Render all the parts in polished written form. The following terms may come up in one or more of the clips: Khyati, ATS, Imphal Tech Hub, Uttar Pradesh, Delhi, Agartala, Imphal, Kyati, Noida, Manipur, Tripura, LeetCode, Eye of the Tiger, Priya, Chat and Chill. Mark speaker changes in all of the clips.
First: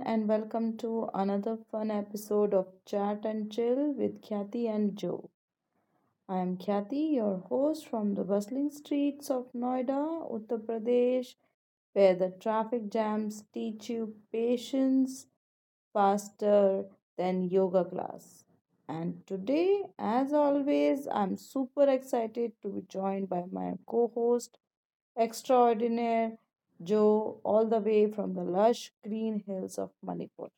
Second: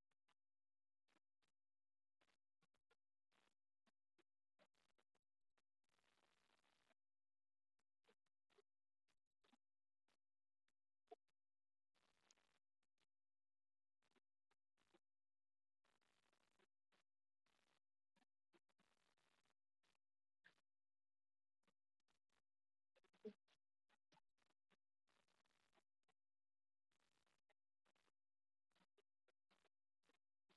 Speaker 1: and welcome to another fun episode of Chat and Chill with Khyati and Joe. I am Khyati, your host from the bustling streets of Noida, Uttar Pradesh, where the traffic jams teach you patience faster than yoga class. And today, as always, I'm super excited to be joined by my co host extraordinaire Joe, all the way from the lush green hills of Manipur.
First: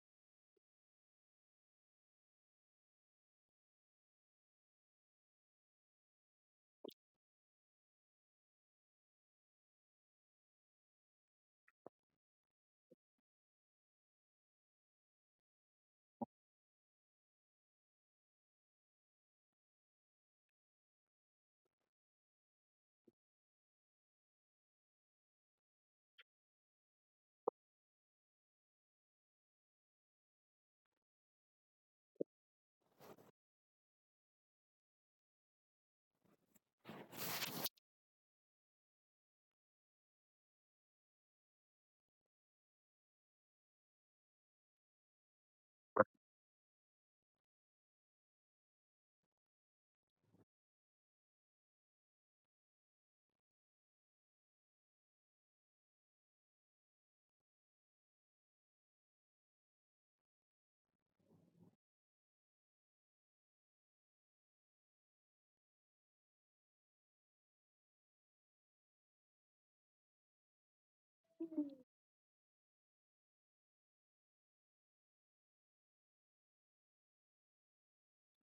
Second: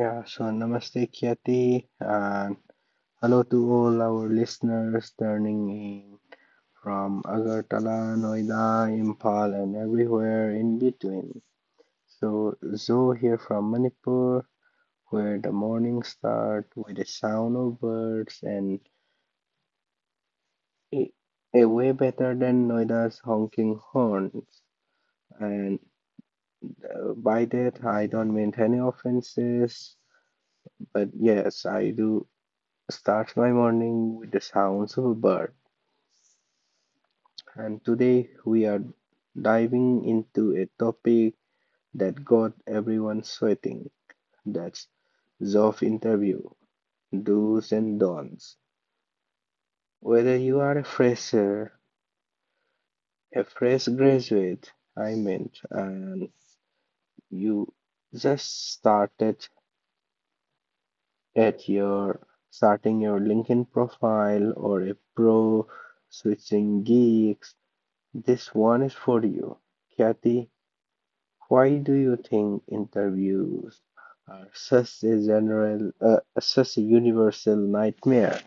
Speaker 2: Yeah, so namaste, Kyati, and hello to all our listeners turning in from Agartala, Noida, Impal, and everywhere in between. So, Zo here from Manipur, where the morning start with the sound of birds and a, a way better than Noida's honking horns. And by that, I don't mean any offenses, but yes, I do starts my morning with the sounds of a bird. And today we are diving into a topic that got everyone sweating. That's job interview, do's and don'ts. Whether you are a fresher, a fresh graduate, I meant, and you just started at your starting your LinkedIn profile or a pro switching gigs, this one is for you, Kathy, why do you think interviews are such a general, such a universal nightmare?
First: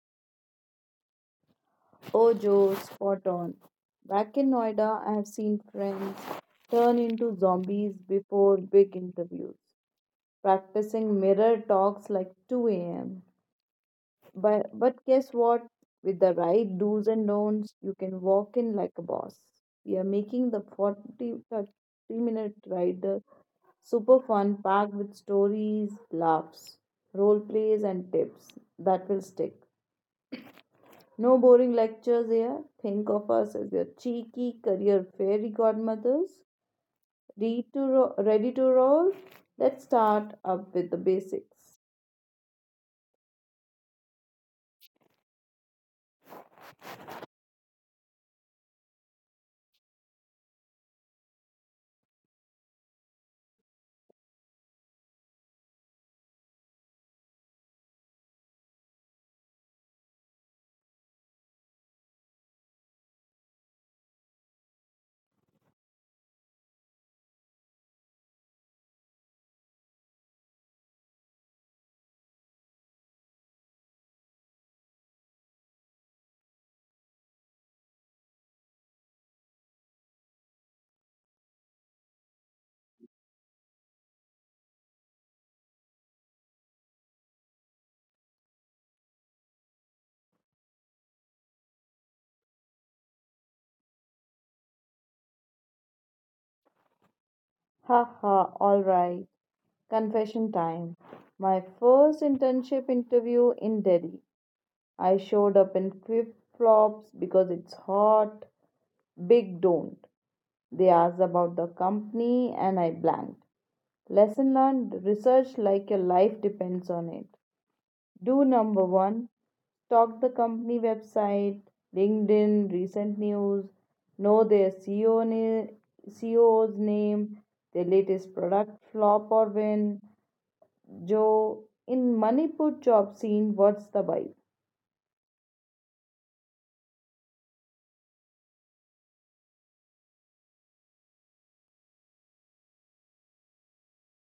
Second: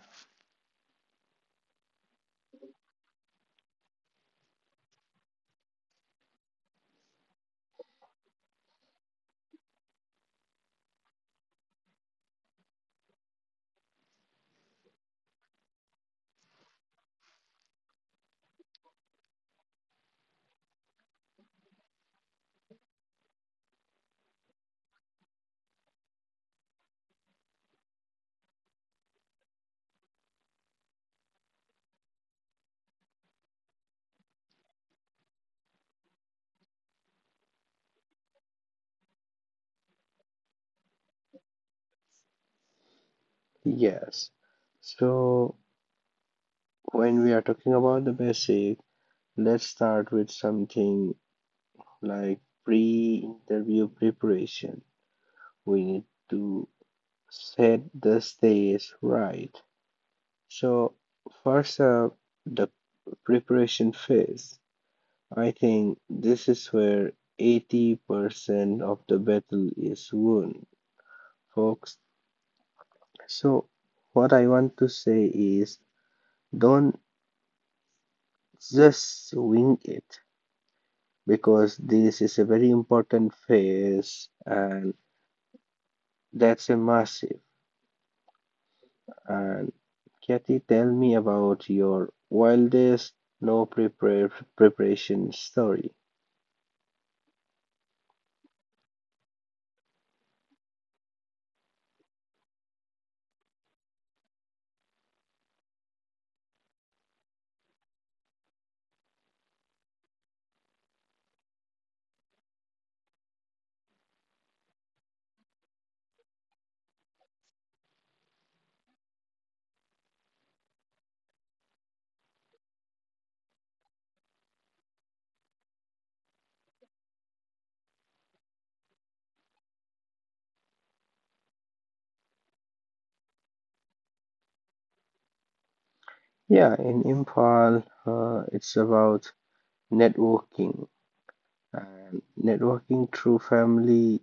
Speaker 1: Oh, Joe, spot on. Back in Noida, I have seen friends turn into zombies before big interviews, practicing mirror talks like 2 a.m. But guess what? With the right do's and don'ts, you can walk in like a boss. We are making the 40 30 minute ride, super fun, packed with stories, laughs, role plays, and tips that will stick. No boring lectures here. Think of us as your cheeky career fairy godmothers. Ready to roll? Let's start up with the basics.
Speaker 2: Yes. So when we are talking about the basic, let's start with something like pre-interview preparation. We need to set the stage right. So first up, the preparation phase. I think this is where 80% of the battle is won, folks. So, what I want to say is don't just wing it because this is a very important phase and that's a massive. And Kathy, tell me about your wildest no prepare preparation story.
Speaker 1: Ha ha! Alright. Confession time. My first internship interview in Delhi. I showed up in flip flops because it's hot. Big don't. They asked about the company and I blanked. Lesson learned, research like your life depends on it. Do number one, stalk the company website, LinkedIn, recent news, know their CEO's name, their latest product flop or win. Joe, in Manipur job scene, what's the vibe?
Speaker 2: Yeah, in Imphal, it's about networking and networking through family,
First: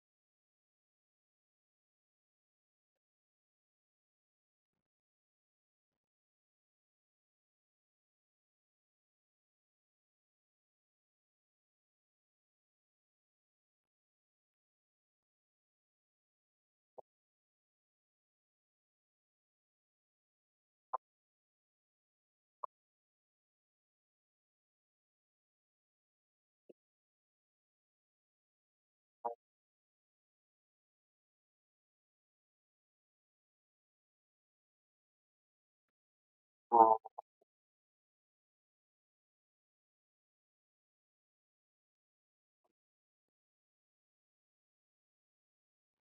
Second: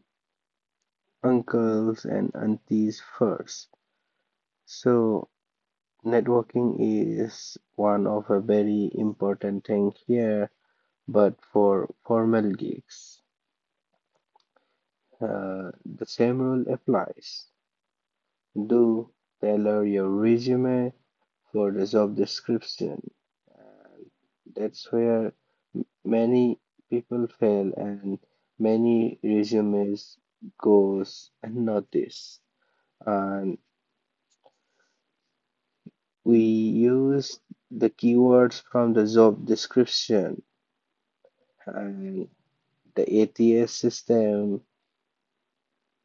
Speaker 2: uncles, and aunties first. So, networking is one of a very important thing here, but for formal gigs, the same rule applies. Do tailor your resume for the job description. That's where many people fail and many resumes goes unnoticed. And we use the keywords from the job description and the ATS system.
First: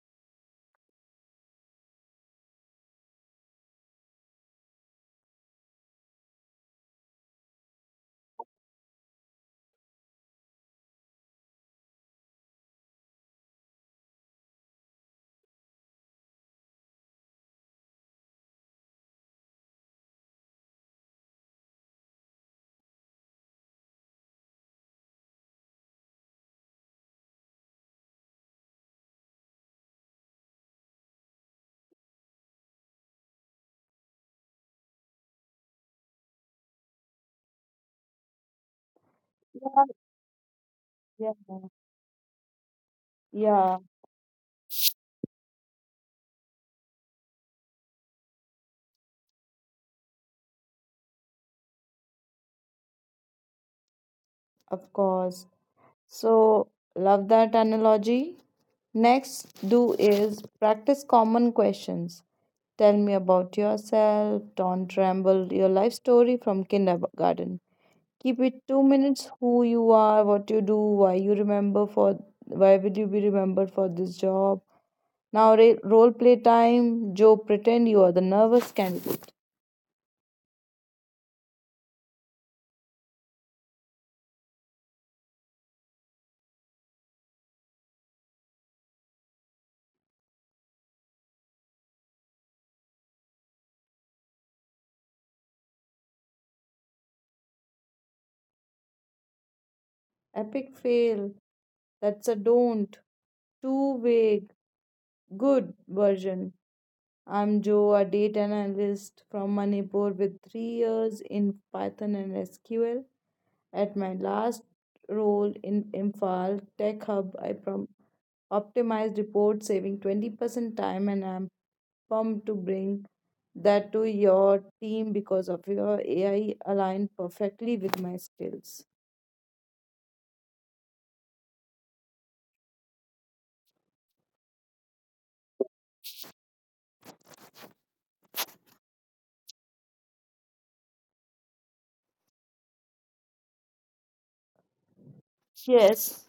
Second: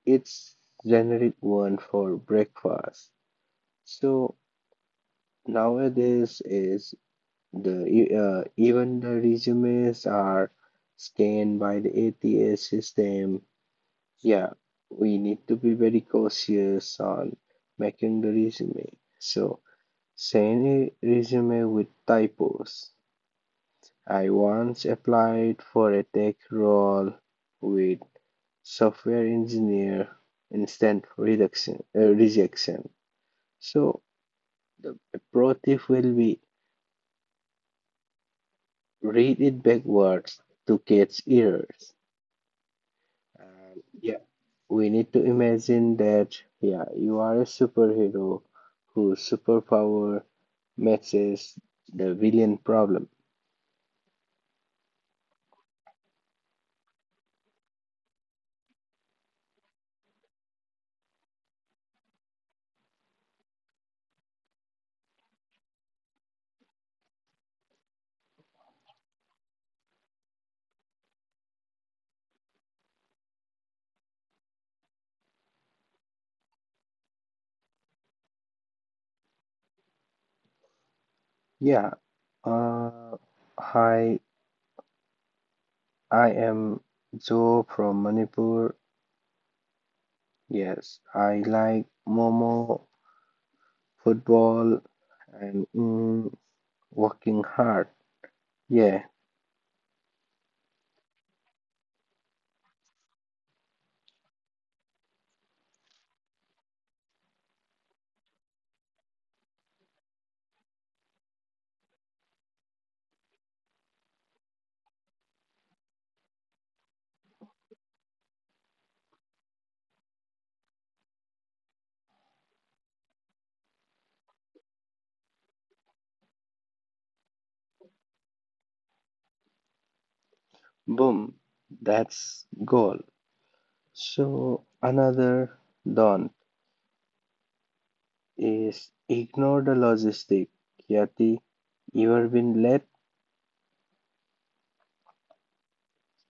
Speaker 2: It's generic one for breakfast. So nowadays is even the resumes are scanned by the ATS system. Yeah, we need to be very cautious on making the resume. So send a resume with typos. I once applied for a tech role with software engineer, instant rejection. So the pro tip will be read it
Speaker 1: Yeah,
Speaker 2: backwards to catch
Speaker 1: yeah,
Speaker 2: errors.
Speaker 1: yeah,
Speaker 2: And yeah, we need to imagine that yeah, you are a superhero whose superpower matches the villain problem.
Speaker 1: of course. So, love that analogy. Next, do is practice common questions. Tell me about yourself. Don't tremble your life story from kindergarten. Keep it 2 minutes: who you are, what you do, why would you be remembered for this job. Now role play time. Joe, pretend you are the nervous candidate.
Speaker 2: Yeah. Uh, Hi, I am Joe from Manipur. Yes, I like Momo, football, and working hard. Yeah,
Speaker 1: Epic fail. That's a don't. Too vague. Good version. I'm Joe, a data analyst from Manipur with 3 years in Python and SQL. At my last role in Imphal Tech Hub, I optimized reports, saving 20% time, and I'm pumped to bring that to your team because of your AI aligned perfectly with my skills.
Speaker 2: boom, that's goal. So another don't is ignore the logistic. Yati, you have been late?
Speaker 1: Yes,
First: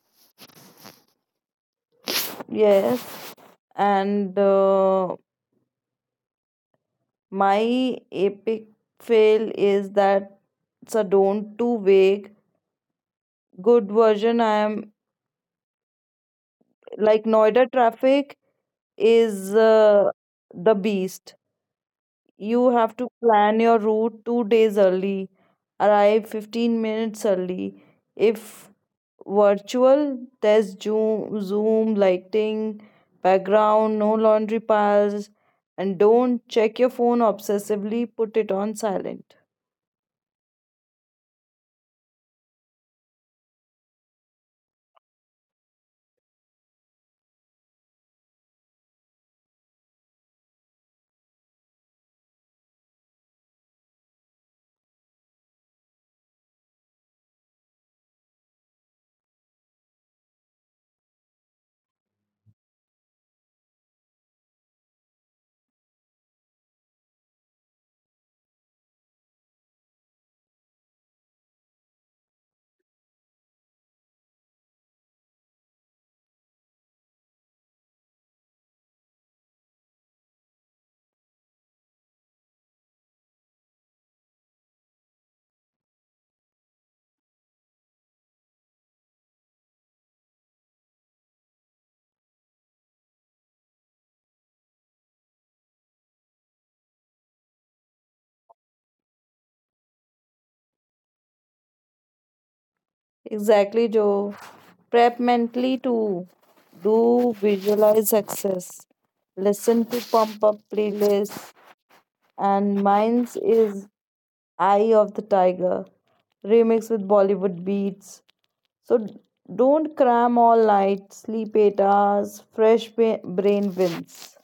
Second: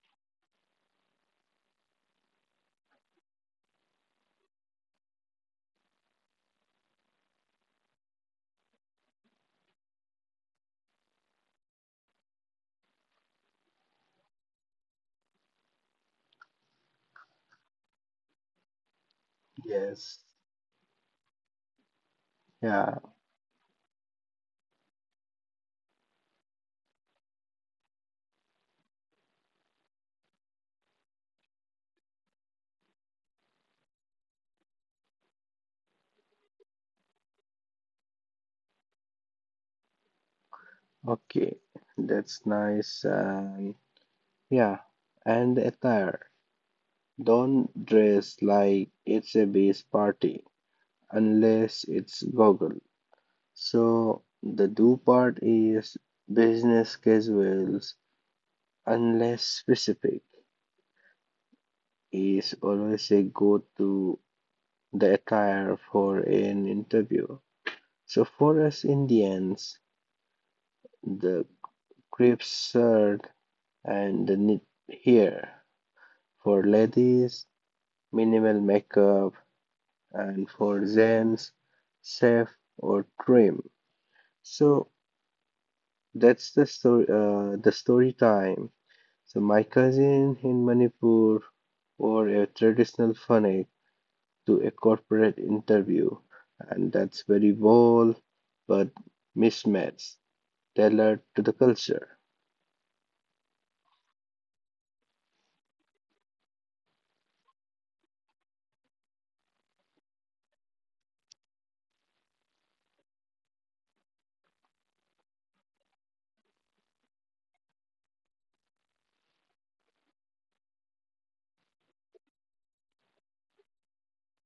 Speaker 1: yes. And my epic fail is that, so don't, too vague, good version. I am like, Noida traffic is
Speaker 2: Yes.
Speaker 1: the beast. You have
Speaker 2: Yeah,
Speaker 1: to plan your route 2 days early, arrive 15 minutes early. If virtual, there's zoom lighting, background, no laundry piles. And don't check your phone obsessively, put it on silent.
Speaker 2: okay, that's nice. And yeah, and attire. Don't dress like it's a beach party unless it's goggle. So the do part is business casuals, unless specific, is always a go to the attire for an interview. So for us Indians, the crepe shirt and the knit here. For ladies, minimal makeup, and for gents, safe or trim. So that's the story. The story time. So my cousin in Manipur wore a traditional funny to a corporate interview, and that's very bold but mismatched, tailored to the culture.
Speaker 1: Exactly, Joe. Prep mentally too. Do visualize success. Listen to pump up playlists, and mine's is Eye of the Tiger remix with Bollywood beats. So don't cram all night, sleep 8 hours, fresh brain wins.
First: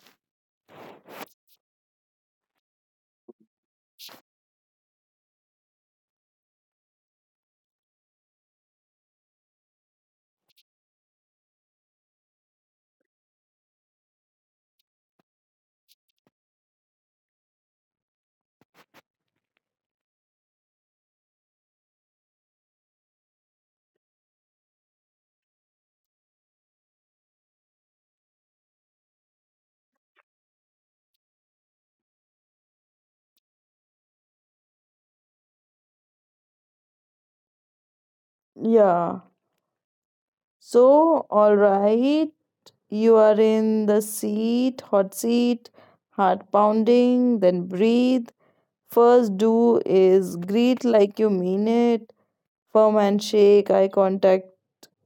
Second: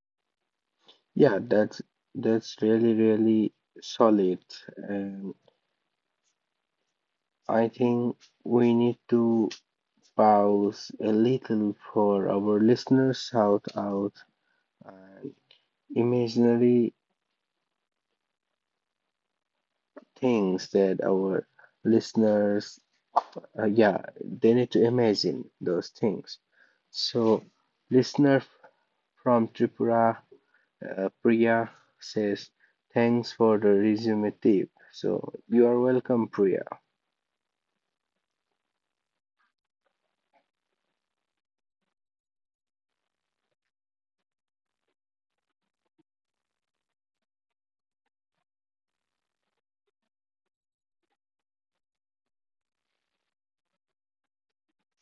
Speaker 2: Yeah, that's really really solid, and I think we need to pause a little for our listeners shout out and imaginary things that our listeners yeah, they need to imagine those things. So, listener from Tripura, Priya says, "Thanks for the resume tip." So you are welcome, Priya.
Speaker 1: Yeah. So, alright, you are in the seat, hot seat, heart pounding, then breathe. First do is greet like you mean it, firm handshake, eye contact,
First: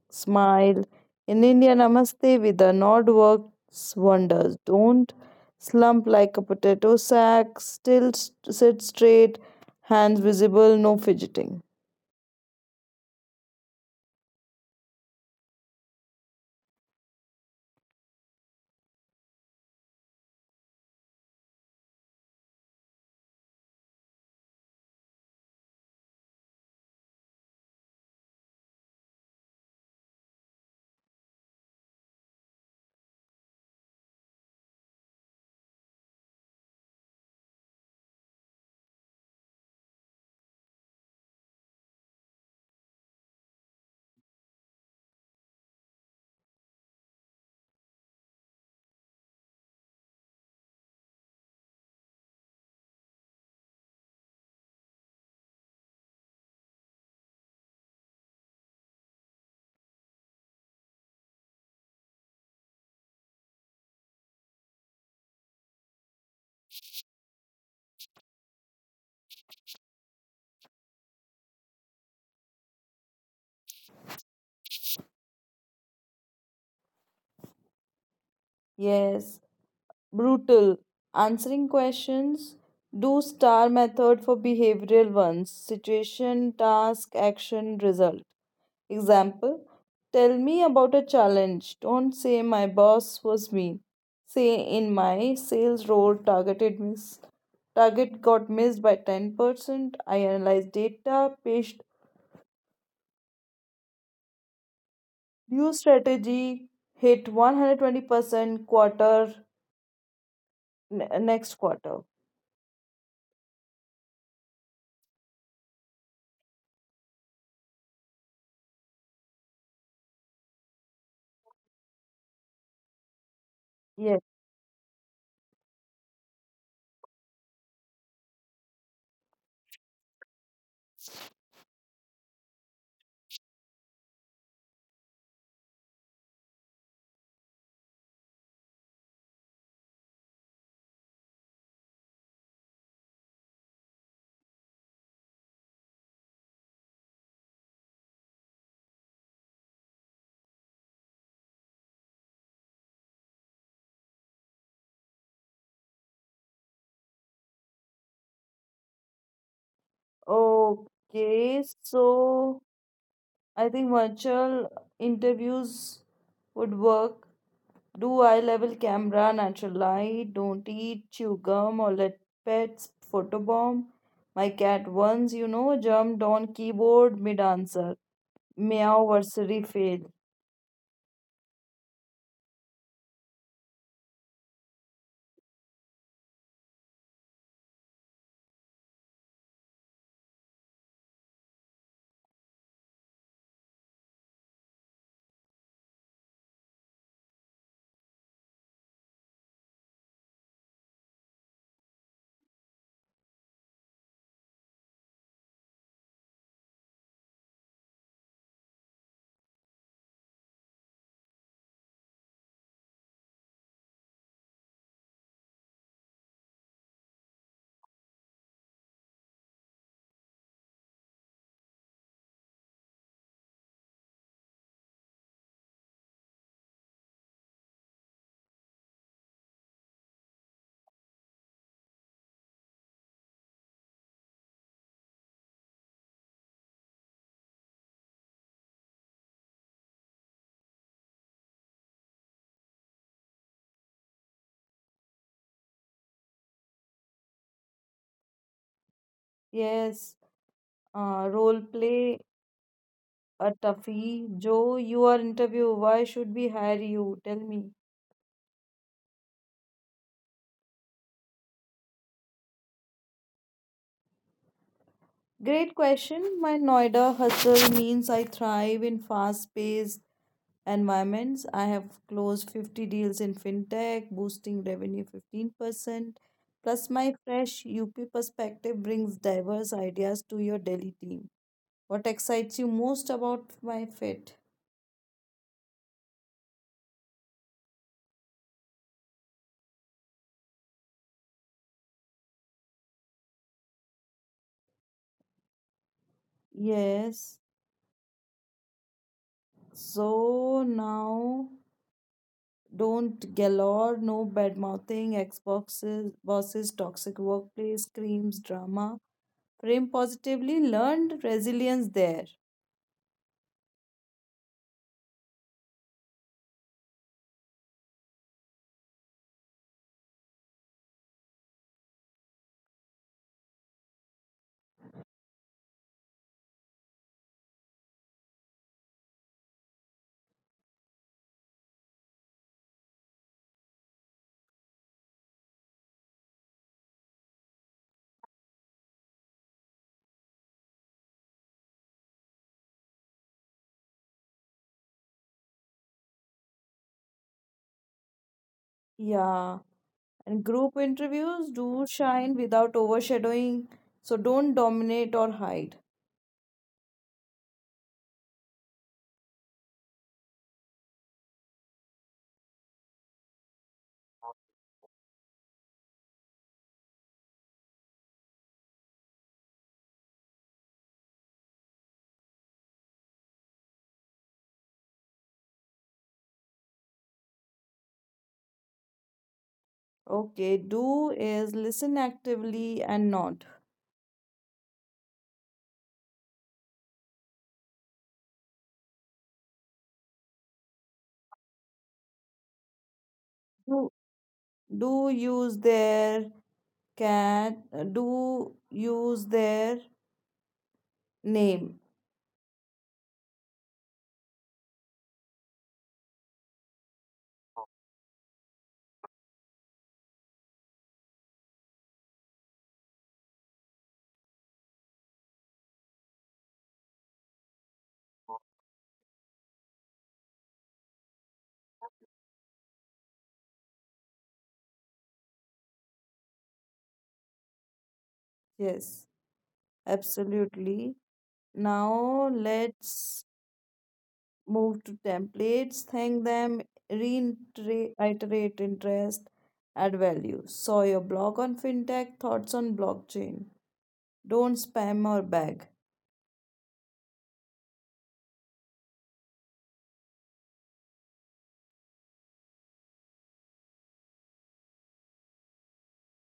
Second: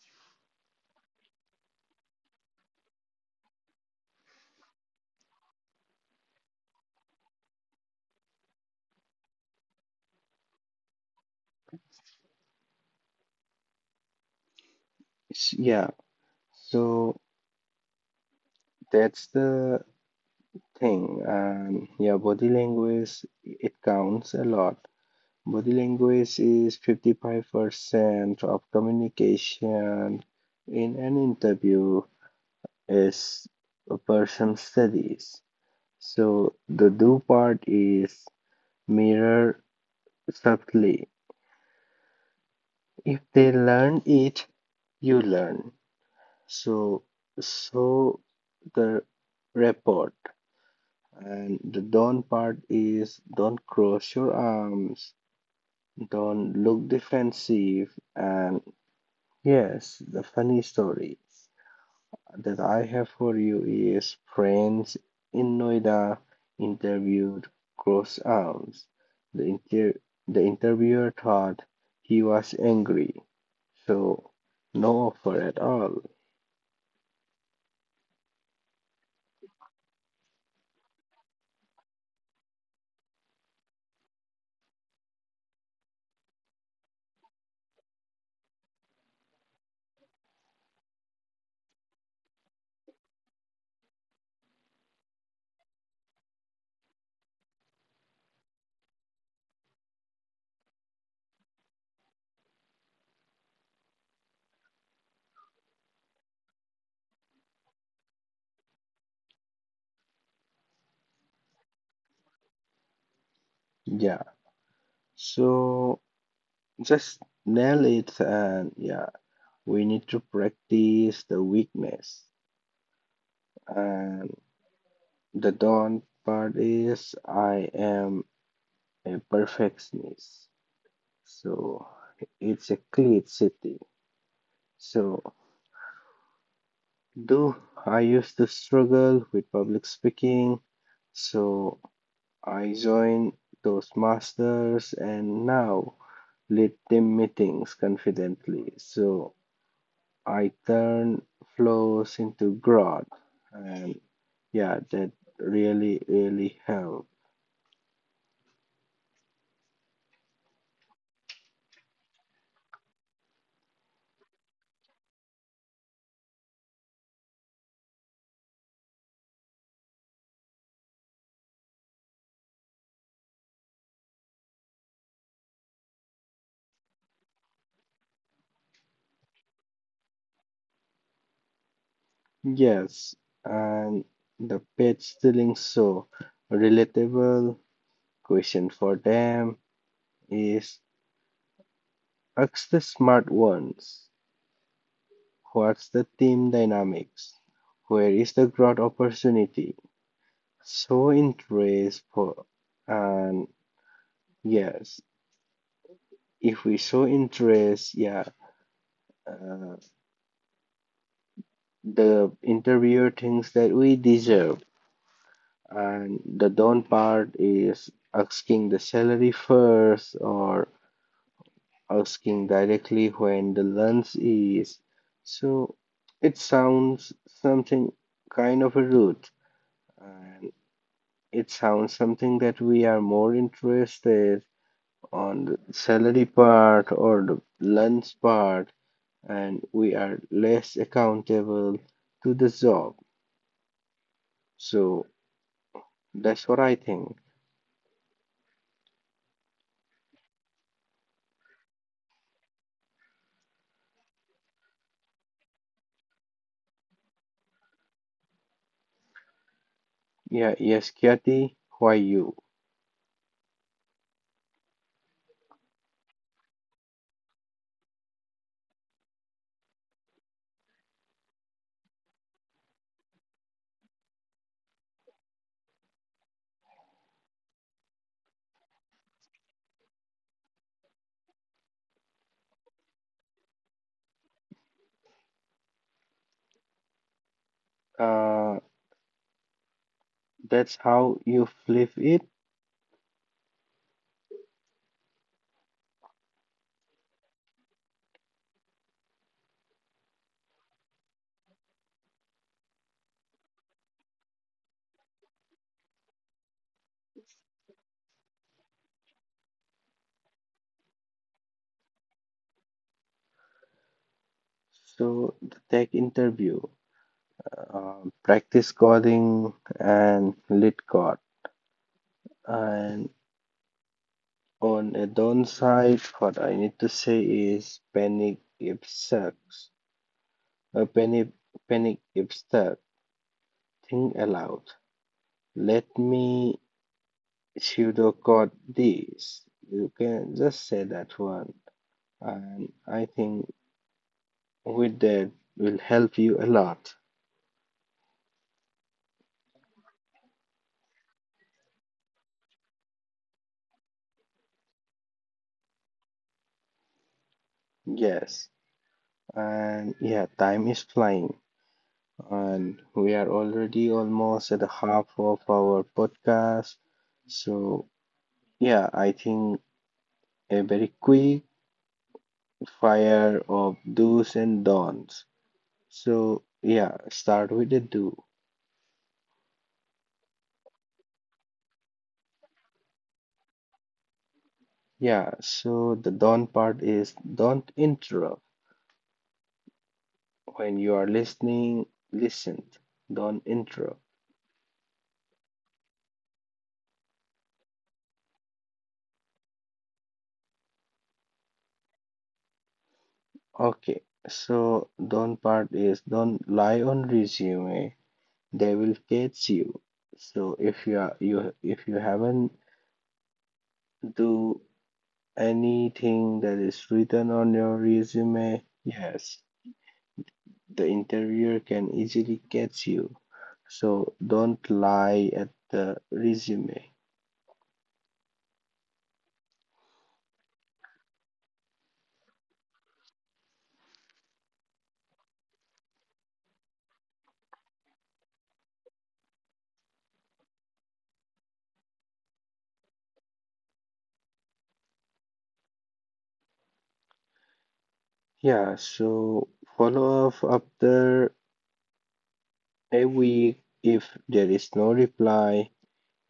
Speaker 1: smile. In India, namaste with a nod works wonders. Don't slump like a potato sack, still sit straight, hands visible, no fidgeting.
Speaker 2: Yeah, so that's the thing. Yeah, body language it counts a lot. Body language is 55% of communication in an interview, as a person studies. So the do part is mirror subtly. If they learn it, you learn. So so the report and the don't part is don't cross your arms, don't look defensive, and yes, the funny story that I have for you is Friends in Noida interviewed Cross Arms. The, inter- the interviewer thought he was angry, so no offer at all.
Speaker 1: Yes, brutal. Answering questions. Do star method for behavioral ones: situation, task, action, result. Example: tell me about a challenge. Don't say my boss was mean. Say in my sales role, target got missed by 10%. I analyzed data, pitched new strategy, hit 120% next quarter.
Speaker 2: Yeah, so just nail it, and yeah, we need to practice the weakness.
Speaker 1: Yes.
Speaker 2: And the don't part is I am a perfectionist, so it's a clear city. So, though I used to struggle with public speaking, so I joined those masters and now lead team meetings confidently. So, I turn flows into growth, and yeah, that really, really helped.
Speaker 1: Okay. So I think virtual interviews would work. Do eye level camera, natural light, don't eat, chew gum, or let pets photobomb. My cat once, jumped on keyboard mid answer. Meow versary fail.
Speaker 2: Yes, and the pet stealing so relatable question for them is ask the smart ones. What's the team dynamics? Where is the growth opportunity? Show interest for, and yes, if we show interest, yeah, uh, the interviewer thinks that we deserve. And the down part is asking the salary first or asking directly when the lunch is. So it sounds something kind of a rude. It sounds something that we are more interested on the salary part or the lunch part, and we are less accountable to the job. So that's what I think.
Speaker 1: Yes, role play, a toughie. Joe, you are interview. Why should we hire you? Tell me.
Speaker 2: Yeah, yes, Kyati, why you?
Speaker 1: Great question. My Noida hustle means I thrive in fast paced environments. I have closed 50 deals in fintech, boosting revenue 15%. Plus, my fresh UP perspective brings diverse ideas to your Delhi team. What excites you most about my fit?
Speaker 2: Uh, that's how you flip it.
Speaker 1: Yes. So now don't galore, no bad mouthing ex boxes, bosses, toxic workplace, screams, drama. Frame positively, learned resilience there.
Speaker 2: So the tech interview, practice coding and lit code, and on a downside, what I need to say is panic if sucks. A panic, panic if stuck. Think aloud. Let me pseudo code this. You can just say that one, and I think with that will help you a lot.
Speaker 1: Yeah. And group interviews, do shine without overshadowing, so don't dominate or hide.
Speaker 2: Yes, and yeah, time is flying, and we are already almost at the half of our podcast. So yeah, I think a very quick fire of do's and don'ts. So, yeah, start with the do.
Speaker 1: Okay, do is listen actively, and not.
Speaker 2: Yeah, so the don't part is don't interrupt. When you are listening, listen. Don't
Speaker 1: Do,
Speaker 2: interrupt.
Speaker 1: do use their can do use their name.
Speaker 2: Okay, so don't part is don't lie on resume. They will catch you. So if you are you if you haven't do anything that is written on your resume, yes, the interior can easily catch you. So don't lie at the resume.
Speaker 1: Yes, absolutely. Now let's move to templates. Thank them, reiterate interest, add value. Saw your blog on fintech, thoughts on blockchain. Don't spam or beg.
Speaker 2: Yeah, so follow up after a week if there is no reply,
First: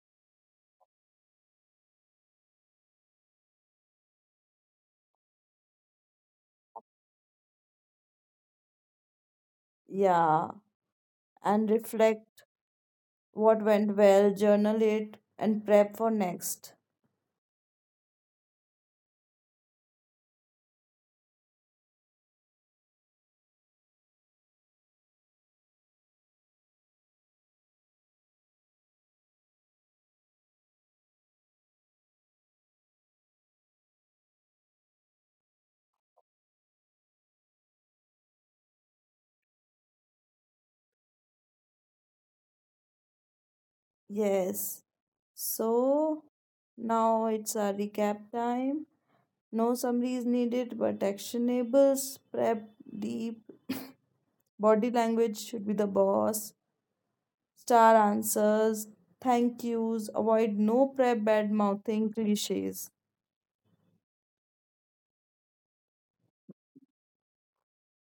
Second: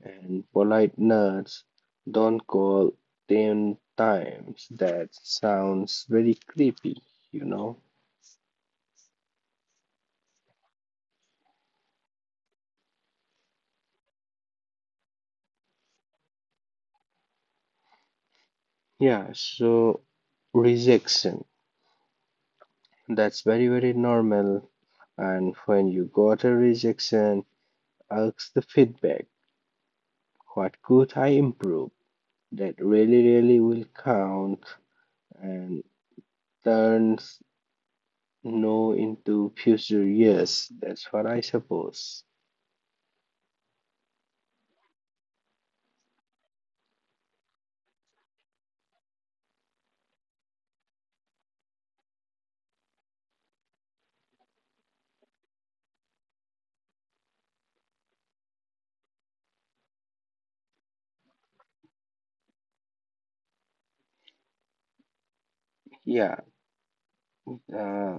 Speaker 2: and polite nerds don't call 10 times. That sounds very creepy, you know?
Speaker 1: Yeah, and reflect what went well, journal it, and prep for next.
Speaker 2: Yeah, so rejection. That's very, very normal. And when you got a rejection, ask the feedback. What could I improve that really, really will count and turns no into future years. That's what I suppose.
Speaker 1: Yes. So now it's a recap time. No summary is needed, but actionables: prep deep, body language should be the boss, star answers, thank yous, avoid no prep, bad mouthing, cliches.
Speaker 2: Yeah, uh,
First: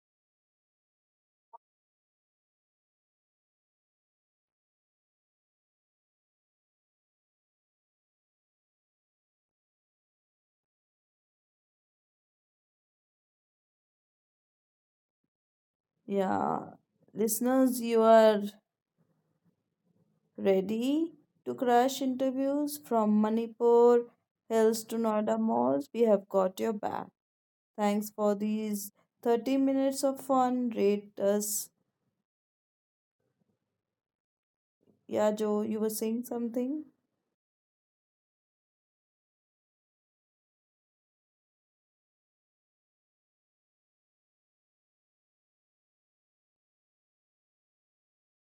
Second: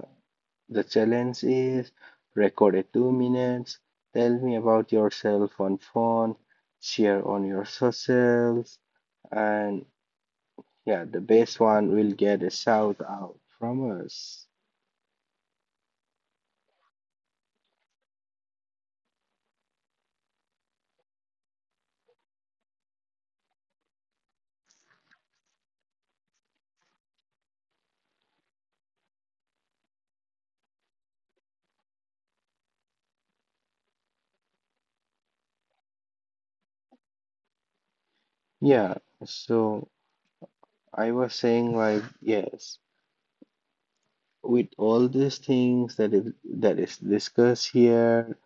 Speaker 2: the challenge is record a 2 minutes, tell me about yourself on phone, share on your socials, and yeah, the best one will get a shout out from us.
Speaker 1: Yeah, listeners, you are ready to crush interviews from Manipur hills to Noida malls. We have got your back. Thanks for these 30 minutes of fun. Rate us. Yeah, Joe, you were saying something?
Speaker 2: Yeah, so I was saying like yes, with all these things that is discussed here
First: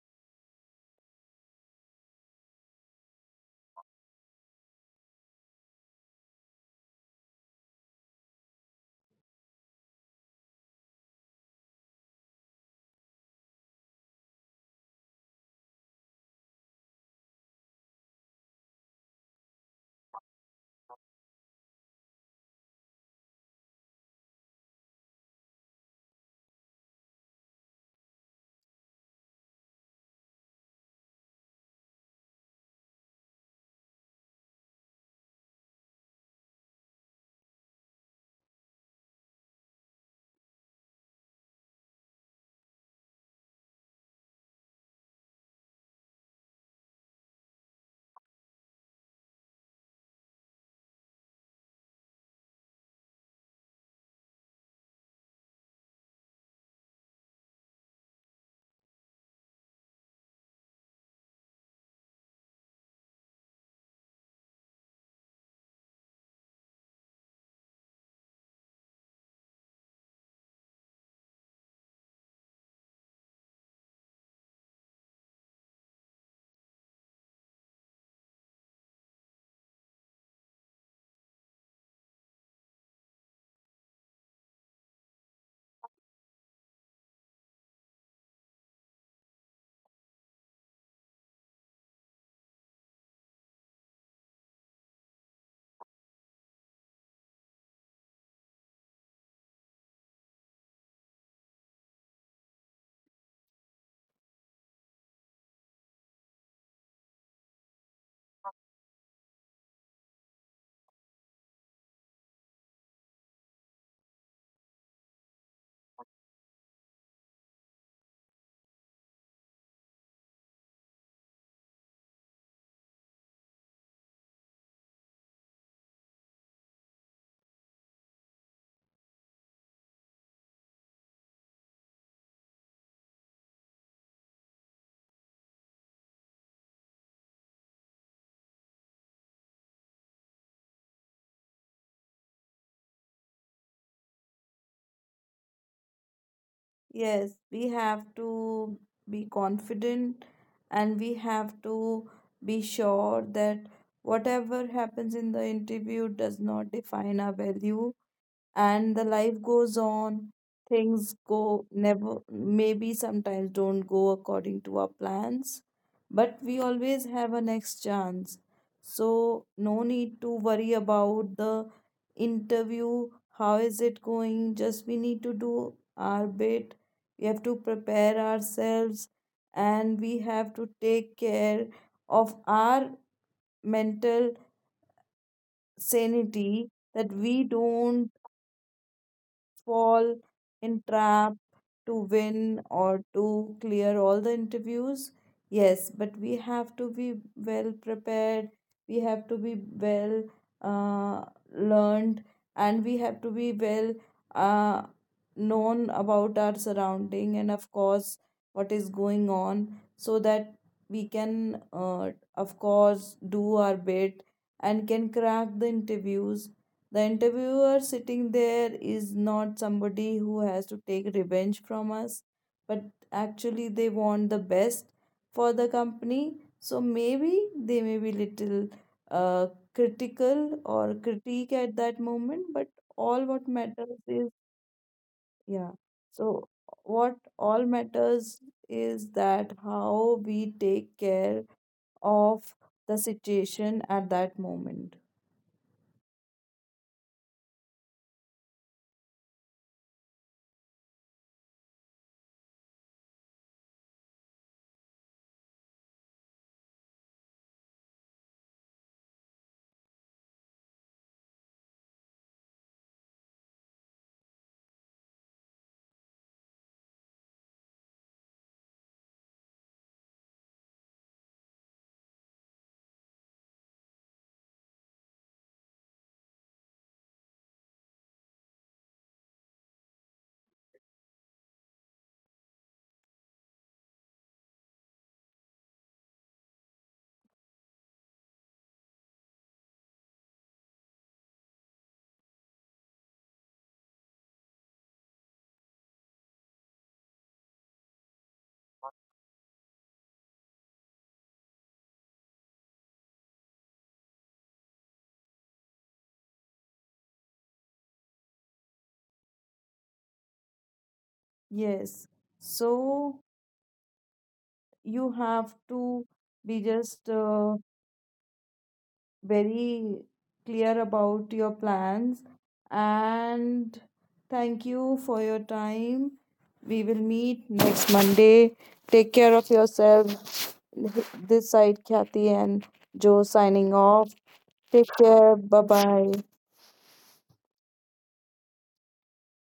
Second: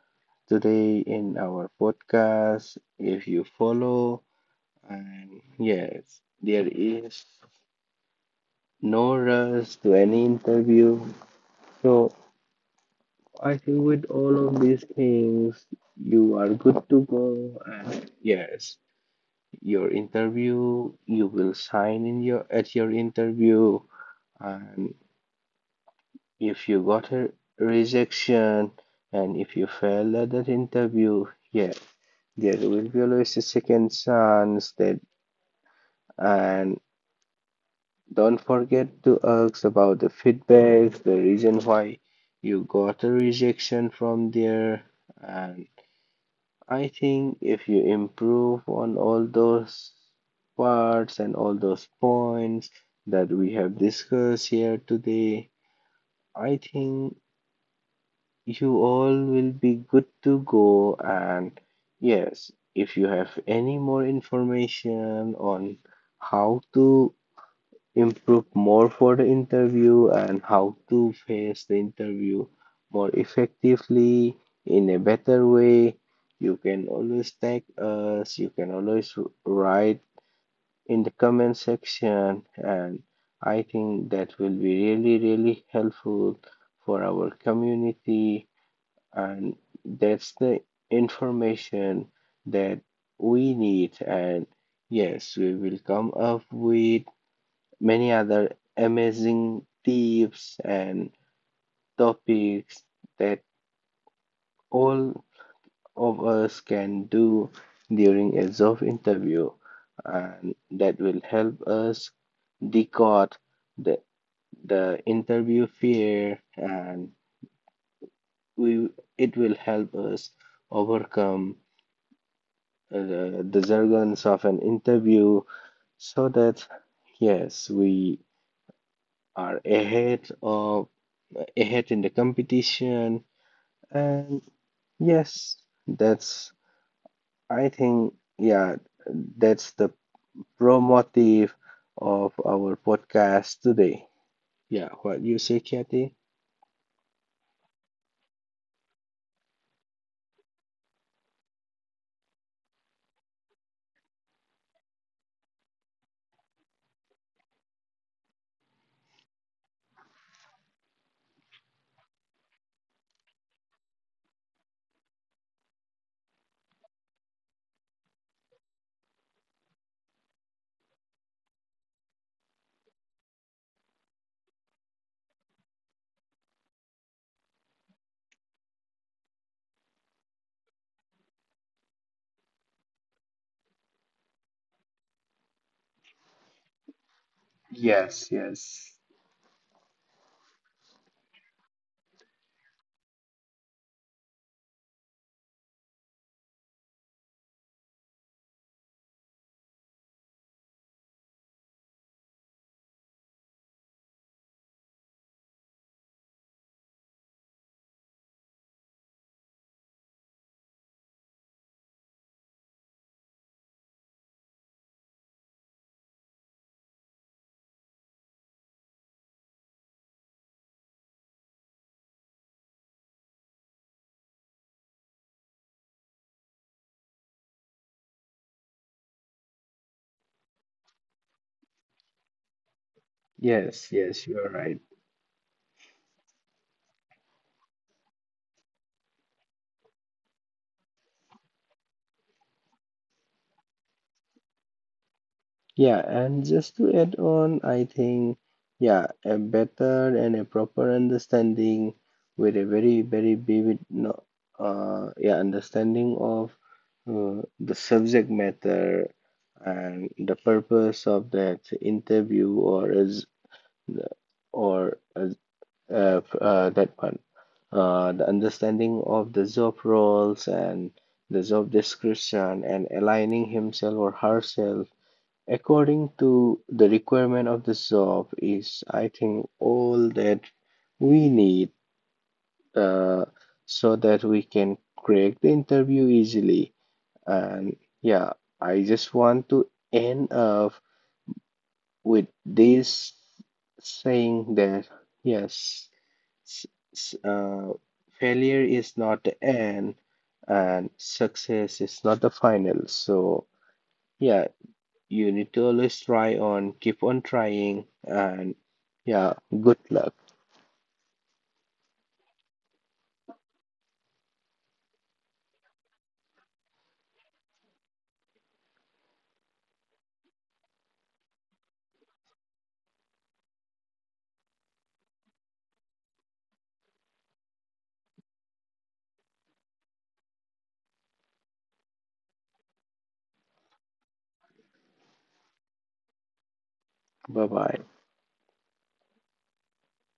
Speaker 2: today in our podcast, if you follow, and yes, there is no rush to any interview. So I think with all of these things, you are good to go, and yes, your interview, you will sign in your at your interview, and if you got a rejection and if you fail at that interview, yeah, there will be always a second chance that and don't forget to ask about the feedback, the reason why you got a rejection from there. And I think if you improve on all those parts and all those points that we have discussed here today, I think you all will be good to go. And yes, if you have any more information on how to improve more for the interview and how to face the interview more effectively in a better way, you can always tag us. You can always write in the comment section. And I think that will be really, really helpful for our community and that's the information that we need and yes we will come up with many other amazing tips and topics that all of us can do during a job interview and that will help us decode the the interview fear and we it will help us overcome uh, the jargons of an interview so that yes we are ahead of ahead in the competition and yes that's I think yeah that's the pro motive of our podcast today yeah what you say kathy
Speaker 1: Yes, we have to be confident, and we have to be sure that whatever happens in the interview does not define our value, and the life goes on. Things go, never maybe, sometimes don't go according to our plans, but we always have a next chance. So no need to worry about the interview, how is it going, just we need to do our bit. We have to prepare ourselves, and we have to take care of our mental sanity, that we don't
Speaker 2: yes yes
Speaker 1: fall in trap to win or to clear all the interviews. Yes, but we have to be well prepared, we have to be well uh, learned, and we have to be well uh, known about our surrounding, and of course what is going on, so that we can, uh, of course, do our bit and can crack the interviews. The interviewer sitting there is not somebody who has to take revenge from us, but actually they want the best for the company. So maybe they may be little uh, critical or critique at that moment, but all what
Speaker 2: yes
Speaker 1: matters
Speaker 2: yes
Speaker 1: is,
Speaker 2: you're right.
Speaker 1: yeah. So what all matters is that how we take care of the situation at that moment.
Speaker 2: Yeah, and just to add on, I think, yeah, a better and a proper understanding with a very, very vivid, no, yeah, understanding of the subject matter and the purpose of that interview or is or that one, the understanding of the job roles and the job description and aligning himself or herself according to the requirement of the job is I think all that we need uh, so that we can crack the interview easily and yeah I just want to end up with this saying that yes s- s- uh, failure is not the end and success is not the final so yeah you need to always try on, keep on trying, and yeah, good luck.
Speaker 1: Yes. So you have to be just very clear about your plans, and thank you for your time. We will meet next Monday. Take care of yourself. This side Kathy and Joe signing off. Take care, bye bye.
Speaker 2: Bye bye.